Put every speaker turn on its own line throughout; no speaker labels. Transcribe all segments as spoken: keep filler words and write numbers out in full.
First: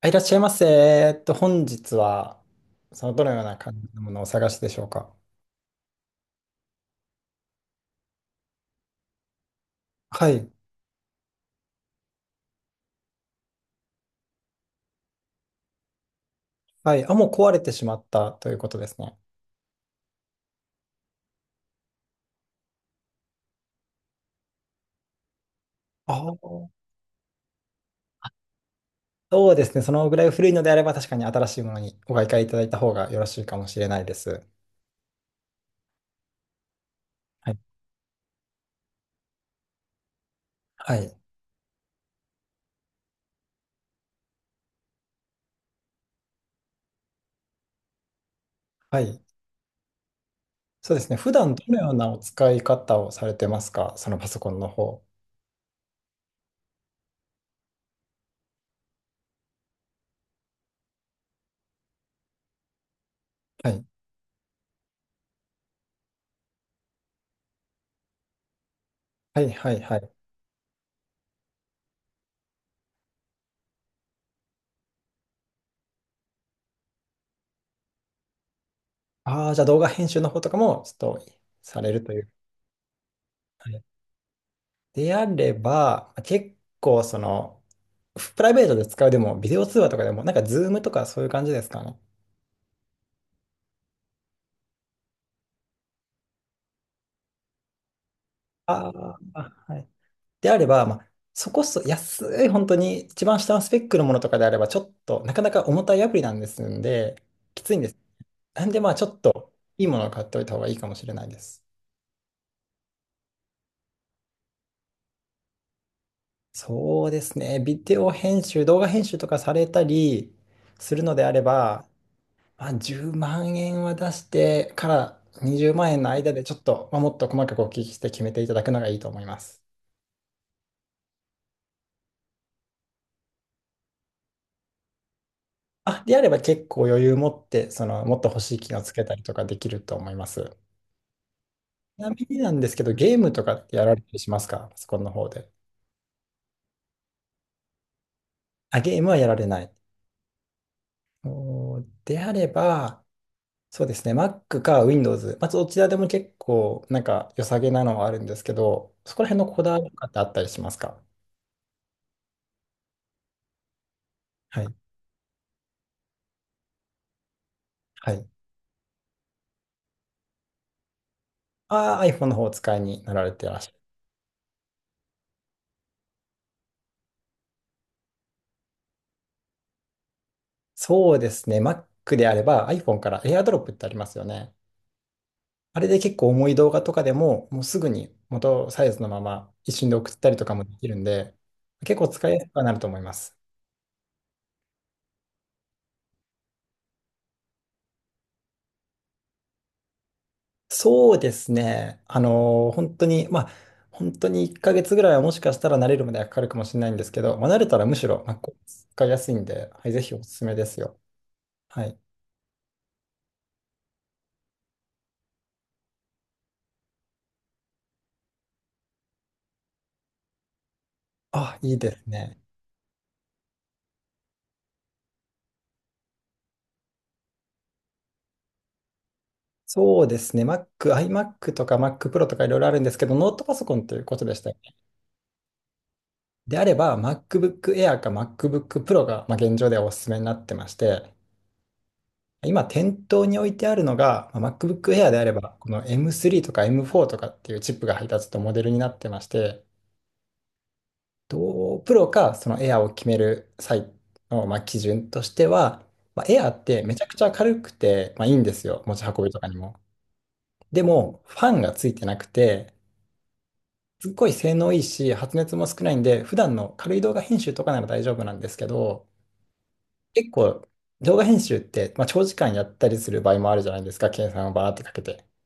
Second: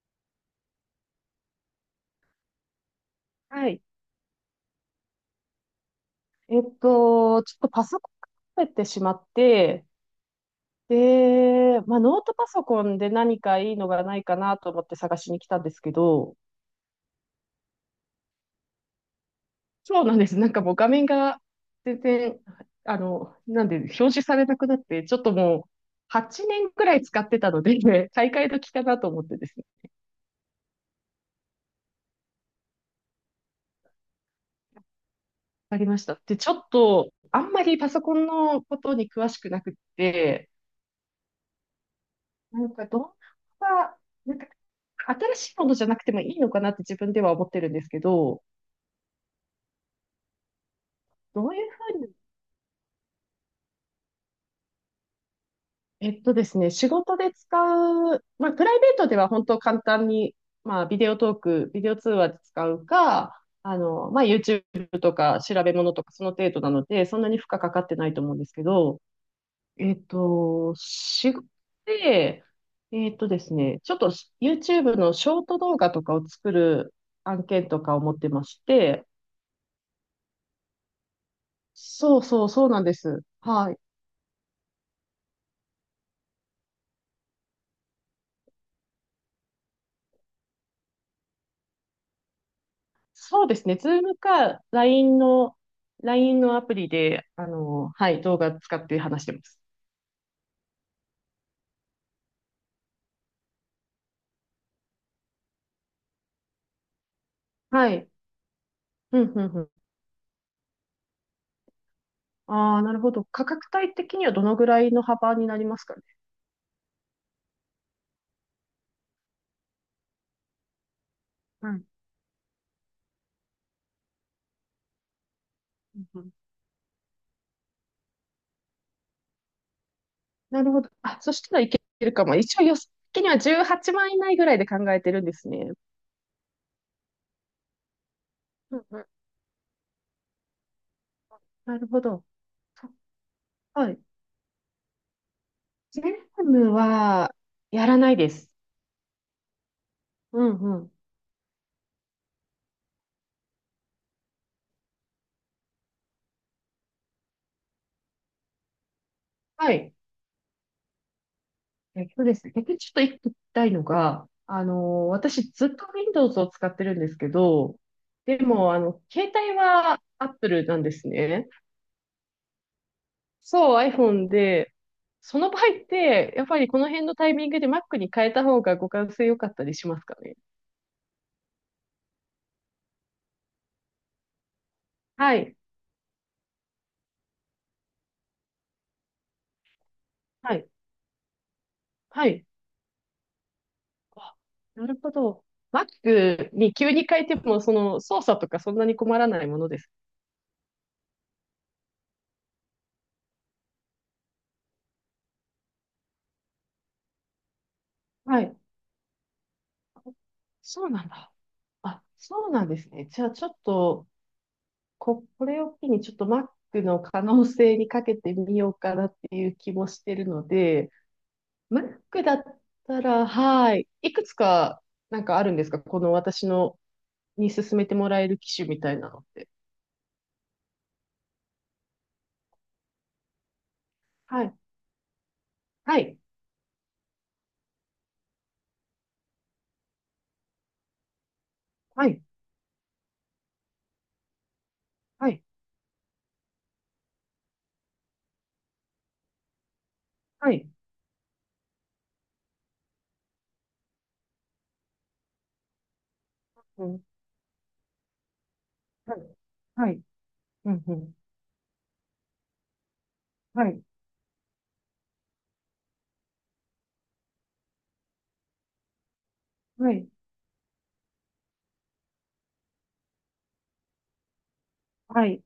あ、いらっしゃいませ。えっと、本日は、その、どのような
は
感
い。
じのものをお探しでしょうか？
えっと、ちょっとパソコンを壊ってしまって、
はい。
で、まあ、ノートパソコンで何かいいのがないかなと思って探しに来たんですけど、
はい。あ、もう壊れてしまったということですね。
そうなんです。なんかもう画面が全然、あの、なんで、表示されなくなって、ちょっともう
あ
はちねんく
あ。
らい使ってたので、買い替え時かなと思ってで
そう
す
ですね。
ね。
そのぐらい古いのであれば、確かに新しいものにお買い替えいただいた方がよろしいかもしれないです。
わかりました。で、ちょっと、あ
は
ん
い。
まりパソコンのことに詳しくなくって、
はい。
なんか動画は、なんか新しいものじゃなくてもいいのかなって自分では思ってるんですけど、
はい。そうですね。普
ど
段
うい
ど
う
のよう
ふう
な
に、
お使い方をされてますか、そのパソコンの方？
えっとですね、仕事で使う、まあ、プライベートでは本当簡単に、まあ、ビデオトーク、ビデオ通話で使うか、
は
あ
い。
の、まあ、YouTube とか調べ物とかその程度なので、そんなに負荷かかってないと思うんですけど、
はい、はい、
え
は
っ
い。
と、仕事で、えっとですね、ちょっと YouTube のショート動画とかを作る案件とかを持ってまして、
ああ、じゃあ動画編集の方とかも、ちょっと、されると
そ
い
う
う。
そう、そうなんです。はい。
であれば、結構その、プライベートで使うでも、ビデオ通話とかでも、なんかズームとかそういう感じですかね？
そうですね。ズームか、ライン の、ライン のアプリで、あの、はい、動画使って
あ
話してます。
あ、はい。であれば、まあ、そこそ安い、本当に一番下のスペックのものとかであれば、ちょっとなかなか重たいアプリなんですんで、きついんで
は
す。
い。
なんで、まあ、ちょ
う
っ
ん、う
と
ん、うん。
いいものを買っておいた方がいいかもしれないです。
ああ、なるほど。価格帯的にはどのぐらいの幅になりますかね？
そうですね。ビデオ編集、動画編集とかされたりするのであれ
はい。
ば、まあ、じゅうまん円は出してからにじゅうまん
う
円
ん、
の
うん、
間でちょっと、まあ、もっと細かくお聞きして決めていただくのがいいと思います。
なるほど。あ、そしたらいけるかも。一応予算的にはじゅうはちまん以内ぐらいで考えてるんですね。
あ、であれば結構余裕持って、その、もっと欲しい機
う
能
ん、
つ
う
け
ん。
たりとかできると思います。
なる
ち
ほ
なみ
ど。
になんですけ
そ
ど、ゲームとかってや
は
られ
い。
たりしますか、パソコンの方で？
ジェームはやらないです。
あ、ゲームはやられない。
うん、うん。
おー、であれば、そうですね、Mac か Windows、まあ、どちらでも結構なんか良さげなのはあるんですけど、そこら辺のこ
は
だわり
い。
とかってあったりしますか？
えっとですね、逆にちょっと一個聞きたいのが、
は
あ
い。
の、私ずっと Windows を使ってるんですけど、
はい。
でも、あの、携帯は Apple なんですね。
ああ、iPhone の方をお使いになられてらっしゃ
そ
る。
う、iPhone で、その場合って、やっぱりこの辺のタイミングで Mac に変えた方が互換性良かったりしますかね？
そうですね。Mac であれば iPhone から AirDrop ってありますよね。
はい、
あれで結構重い動画とかでも、もうすぐに元サイズのまま一瞬で送ったりとか
は
も
い、
できるんで、結構
は
使いや
い。
すくはなると思います。
あ、なるほど。Mac に急に変えても、その操作とかそんなに困らないものです。
そうですね。あのー本当に、まあ、本当にいっかげつぐらいはもしかしたら慣れるまではかかるかもしれないんですけど、まあ、慣れたらむしろ
は
Mac
い。
使いやすいんで、はい、ぜひおすすめです
そう
よ。
なんだ。
はい。
あ、そうなんですね。じゃあちょっと、こ、これを機にちょっと Mac の可能性にかけてみようかなっていう気もしてるので、
あ、いいです
Mac だ
ね。
ったら、はい、いくつかなんかあるんですかこの私のに勧めてもらえる機種みたいなのって？
そうですね。Mac、iMac とか Mac Pro とかいろいろあるんですけど、ノートパソコンということでし
は
た
い、
よね。
はい、
であれば、MacBook Air か MacBook Pro が、まあ、現状ではおすすめになってまして、
はい、
今、店頭に置いてあるのが、まあ MacBook Air であ
は
れ
い、
ば、この エムスリー とか エムフォー とかっていうチップが配達とモデルになってまして、
はい、
と、p r かその Air を決める際の、まあ、基準としては、まあ、Air って
う
め
ん、
ちゃくちゃ軽くて、まあ、いいんですよ、持ち
は
運び
い、
とかにも。
はい、う
で
ん、うん、
も、ファンがついてなくて、
はい、
すっごい性能いいし、発熱も少ないんで、普段の軽い動画編集とかなら大丈夫なんですけど、
はい、
結構動画編集って、まあ、長時間やったりする場合もあるじゃないですか、計算をバーってかけて。
はい、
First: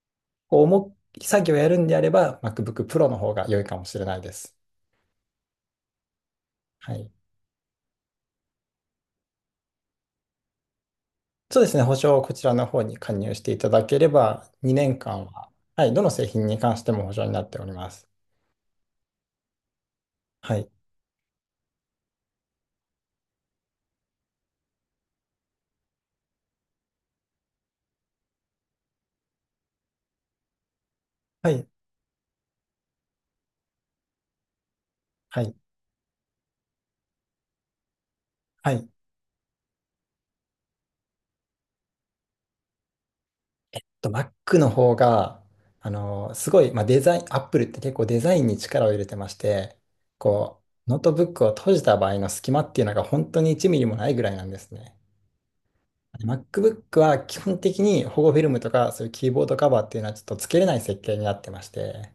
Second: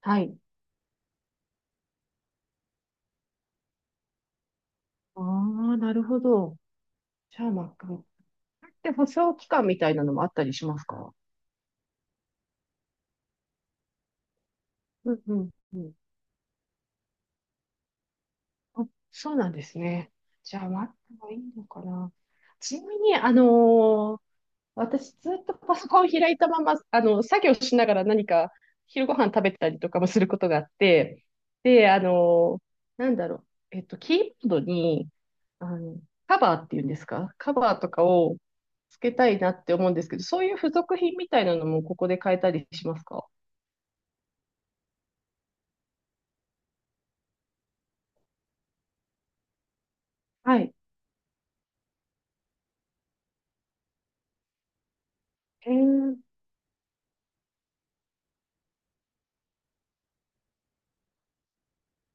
はい。
こう重い作業をやるんであれば、MacBook Pro の方が良いかもしれないです。
ああ、なるほど。
はい。
じゃあ Mac。で、保証期間みたいなのもあったりしますか？
そうですね、保証をこちらの方に加入していただければ、2
う
年
ん、
間
うん、
は、
う
はい、
ん。
どの製品に関しても保証になっております。
あ、そうなんですね。じ
は
ゃあ、
い。
待った方がいいのかな。ちなみに、あのー私ずっとパソコン開いたまま、あの、作業しながら何か昼ご飯食べたりとかもすることがあって、
はい。
で、あのーなんだろう、えっと、キーボードに、
はい。
あの、カバーっていうんですか、カバーとかを
はい。
つけたいなって思うんですけど、そういう付属品みたいなのもここで買えたりしますか？
と Mac の方が、あの、すごい、まあ、デザイン、Apple って結構デザインに力を入れてまして、
は
こ
い。
う、ノートブックを閉じた場合の隙間っていうのが本当にいちミリもないぐらいなんですね。
えー、
で MacBook は基本的に保護フィルムとかそういうキーボードカバーっていうのはちょっとつけれない設計になってまして、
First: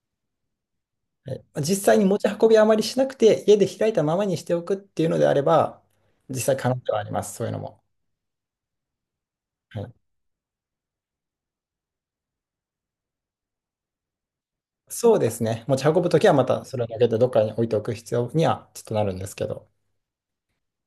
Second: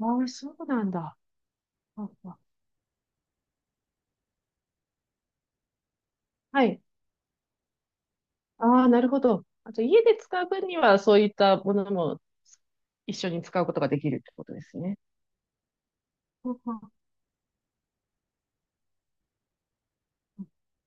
ああ、そうなんだ。
はい、まあ実際に
あ
持ち
あ、
運びあまりしなくて家で開いたままにしておくっていうのであれば、実際
は
可能
い。
ではあります、そういうのも。
ああ、なるほど。あ
は
と、
い、
家で使う分には、そういったものも一緒に使うことができるってことですね。
そうですね。持ち運ぶときはま
ほう
た
ほう
それ
ほ
を
う。
だけでどっかに置いておく必要にはちょっとなるんですけど。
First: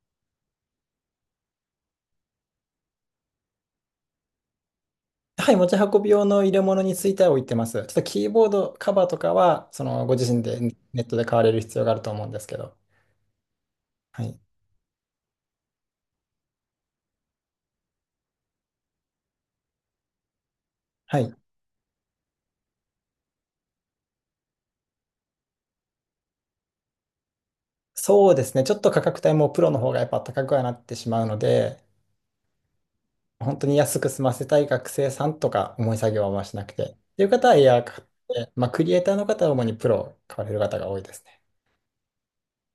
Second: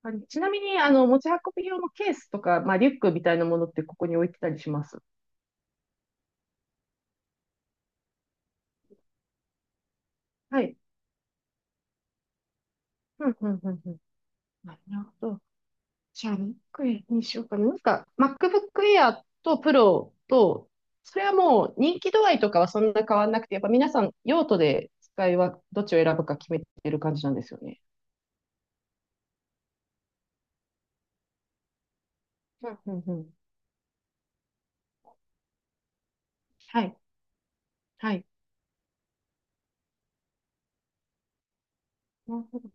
あれ、ちなみに、あの、持ち運び用のケースとか、まあ、リュックみたいなものってここに置いてたりします。
はい、持ち運び用の入れ物については置いてます。ちょっとキーボードカバーとかは、そのご自身で
はい。
ネットで買われる必要があると思うんですけど。
うん、うん、うん、うん。
はい。
なるほど。じゃあ、MacBook にしようかな。なんか、MacBook Air と Pro と、そ
は
れは
い。
もう人気度合いとかはそんな変わんなくて、やっぱ皆さん用途で使いはどっちを選ぶか決めてる感じなんですよね。
そうですね。ちょっと価格帯もプロの方がやっぱ高くはなってしまうので、
うん、うん、うん。
本当に安く済ませたい学生さんとか、重い作業はあんましなく
は
てっ
い。
ていう方はエアー買っ
はい。
て、まあ、クリエイターの方は主にプロを買われる方が多いですね。
なるほど、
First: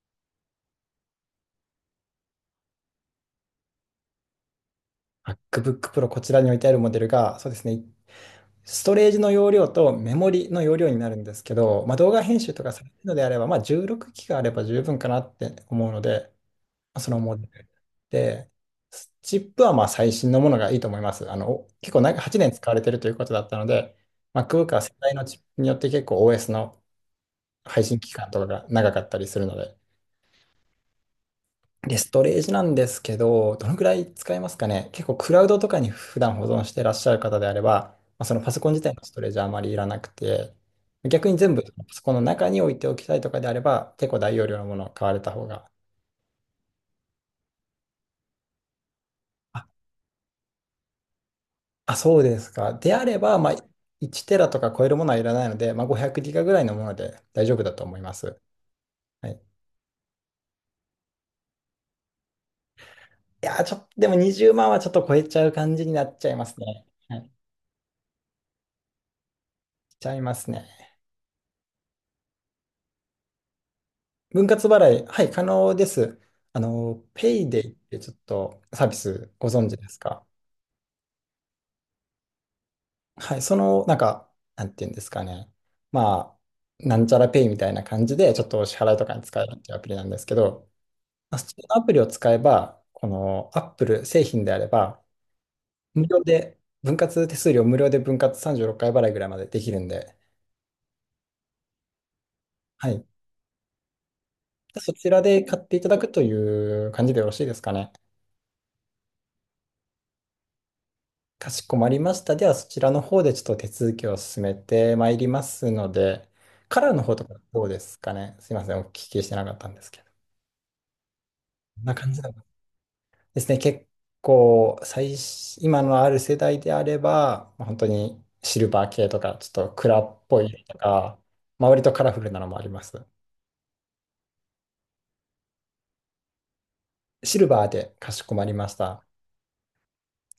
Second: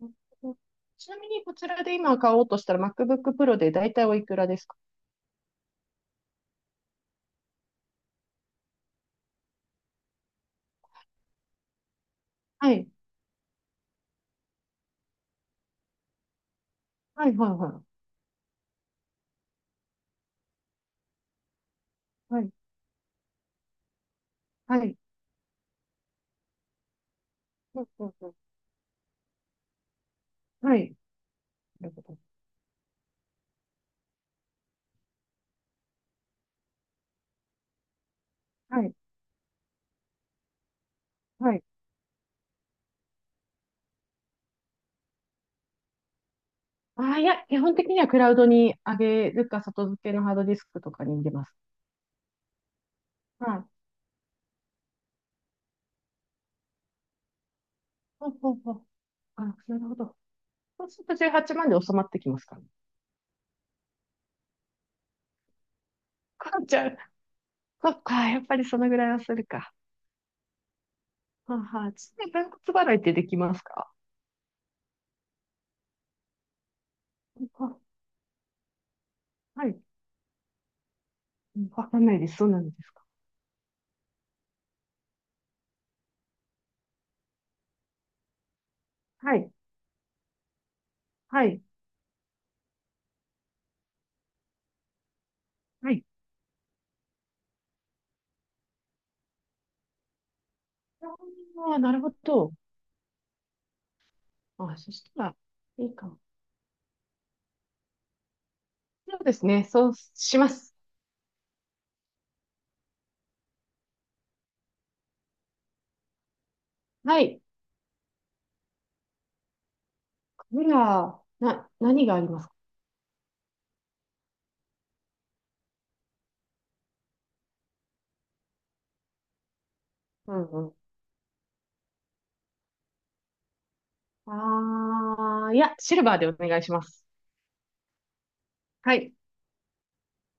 なるほど。ちなみにこちらで今買おうとしたら MacBook Pro で大体おいくらですか？
MacBook Pro こちらに置いてあるモデルが、そうですね。ストレージの容量とメモリの容量になるんですけど、まあ、動画編集と
は
かさ
い。
れるのであれば、まあ、じゅうろくギガあれば十分かなって思うので、まあその
はい、
モ
は
デ
い、
ル
はい。
で、チップはまあ最新のものがいいと思います。あの、お結構長8
はい、
年使われてるということだったので、MacBook は
は
世
い。
代のチップによって結構 オーエス の
う
配
ん、
信
う
期
ん、う
間
ん。
とかが長かったりするので、
はい。なる
で、
ほ
ス
ど。
トレージなんですけど、どのくらい使えますかね？結構クラウドとかに普段保存してらっしゃる方であれば、まあ、そのパソコン自
は
体
い、
のストレージはあまりいらなくて、逆に全
は
部
い。
パソコンの中に置いておきたいとかであれば、結構大容量のものを買われた方が。
ああ、いや、基本的にはクラウドに上げるか、
あ、
外付けのハードディスクとかに入れます。
あ、そうですか。であれば、まあ、
はい。
いちテラとか超えるものはいらないので、まあ、ごひゃくギガぐらいのもので大丈夫だと思いま
ほう
す。
ほうほう。
はい、
あ、
い
なるほど。そうするとじゅうはちまんで収まってきますかね？
やー、ちょっと、でもにじゅうまんはちょっと超えちゃう感じになっちゃいま
か
す
んち
ね。
ゃん。
はい、
そっか、やっぱりそのぐらいはするか。
ちゃいますね。
はあ、はあ、ちなみに分割払いってできますか？
分割払い、はい、可能です。あの、ペイデ
は、
イってちょっとサービスご存
は
知
い。
ですか？
わかんないです。そうなんですか？
はい、その、なんか、なんていうんですかね。まあ、なんちゃらペイみたいな感じで、ちょっとお支払いとかに
は
使え
い。
るっていうアプリなんですけど、まあ
は
そ
い。
のアプリを使えば、この Apple 製品であれば、
はい。
無料で、分割手数料無料で分割さんじゅうろっかい払いぐらいまでできるんで、
ああ、なるほど。
はい。
あ、そ
そ
し
ちら
たら、
で買ってい
い
た
い
だ
か
く
も。
という感じでよろしいですかね？
そうですね。そうします。
かしこまりました。では、そちらの方でちょっと手続きを進めてまいりますので、カラーの方
は
とか
い。
どうですかね？すいません、お聞きしてなかったんですけど。
カメラ、な、
こんな
何
感
があ
じ
り
な
ま
の
すか？
ですね。結構、最新、今のある世代であれば、まあ本当にシルバー系とか、ちょっと蔵っ
う
ぽ
ん、う
い
ん。
とか、まあ、割とカラフルなのもあります。
ああ、いや、シルバーでお願いします。
シルバーでかしこまりまし
は
た。
い。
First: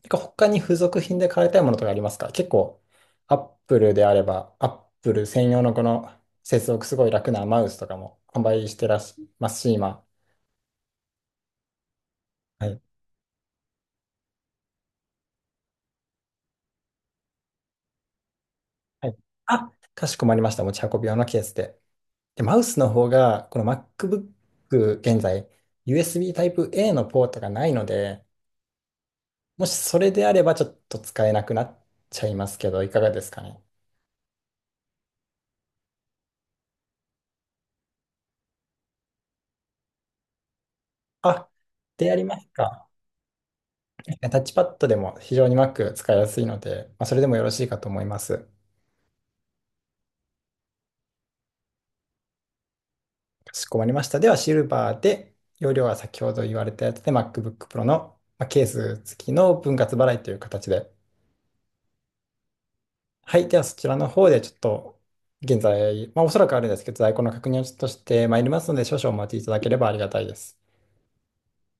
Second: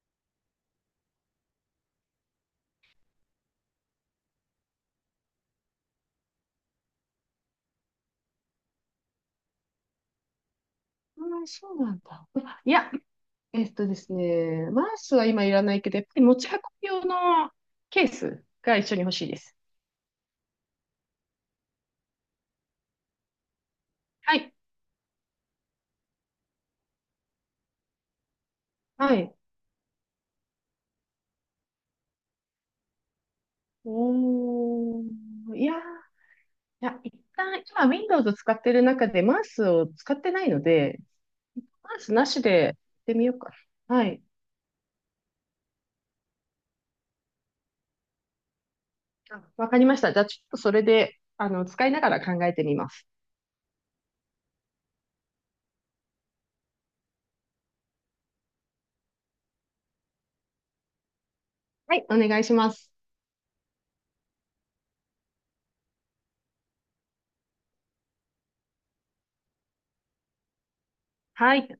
てか他に付属品で買いたいものとかありますか？結構、アップルであれば、アップル専用のこの接続すごい楽なマウスとかも販売してらっしゃいますし、今。
ああ、そうなんだ。
は
い
い。
や、えっとですね、マウスは今いらないけど、やっぱり持ち運び用のケースが一緒に
は
欲
い。
しいです。
あ、かしこまりました。持ち運び用のケースで。で、マウスの方が、この
はい。
MacBook 現在、ユーエスビー タイプ a のポートがないので、
はい。
もしそれであればちょっと使えなくなっちゃいますけど、いかがですかね？
おー、いやー、いや、一旦、今 Windows を使ってる中でマウスを使ってないので、
あ、
パン
で
ツ
あり
な
ま
し
す
でやっ
か。
てみようかな。はい。
タッチパッドでも非常に Mac 使いやすいので、まあ、それでもよろしいかと思います。
あ、わかりました。じゃあ、ちょっとそれで、あの、使いながら考えてみます。
かしこまりました。では、シルバーで、容量は先ほど言われたやつで MacBook Pro のまあケース付きの分割払いという形で。
はい、お願いします。
はい。では、そちらの方でちょっと、現在、まあ、おそらくあるんですけど、在庫の確認をちょっとしてまいりますので、少々お待ちいただければありがたいです。
はい。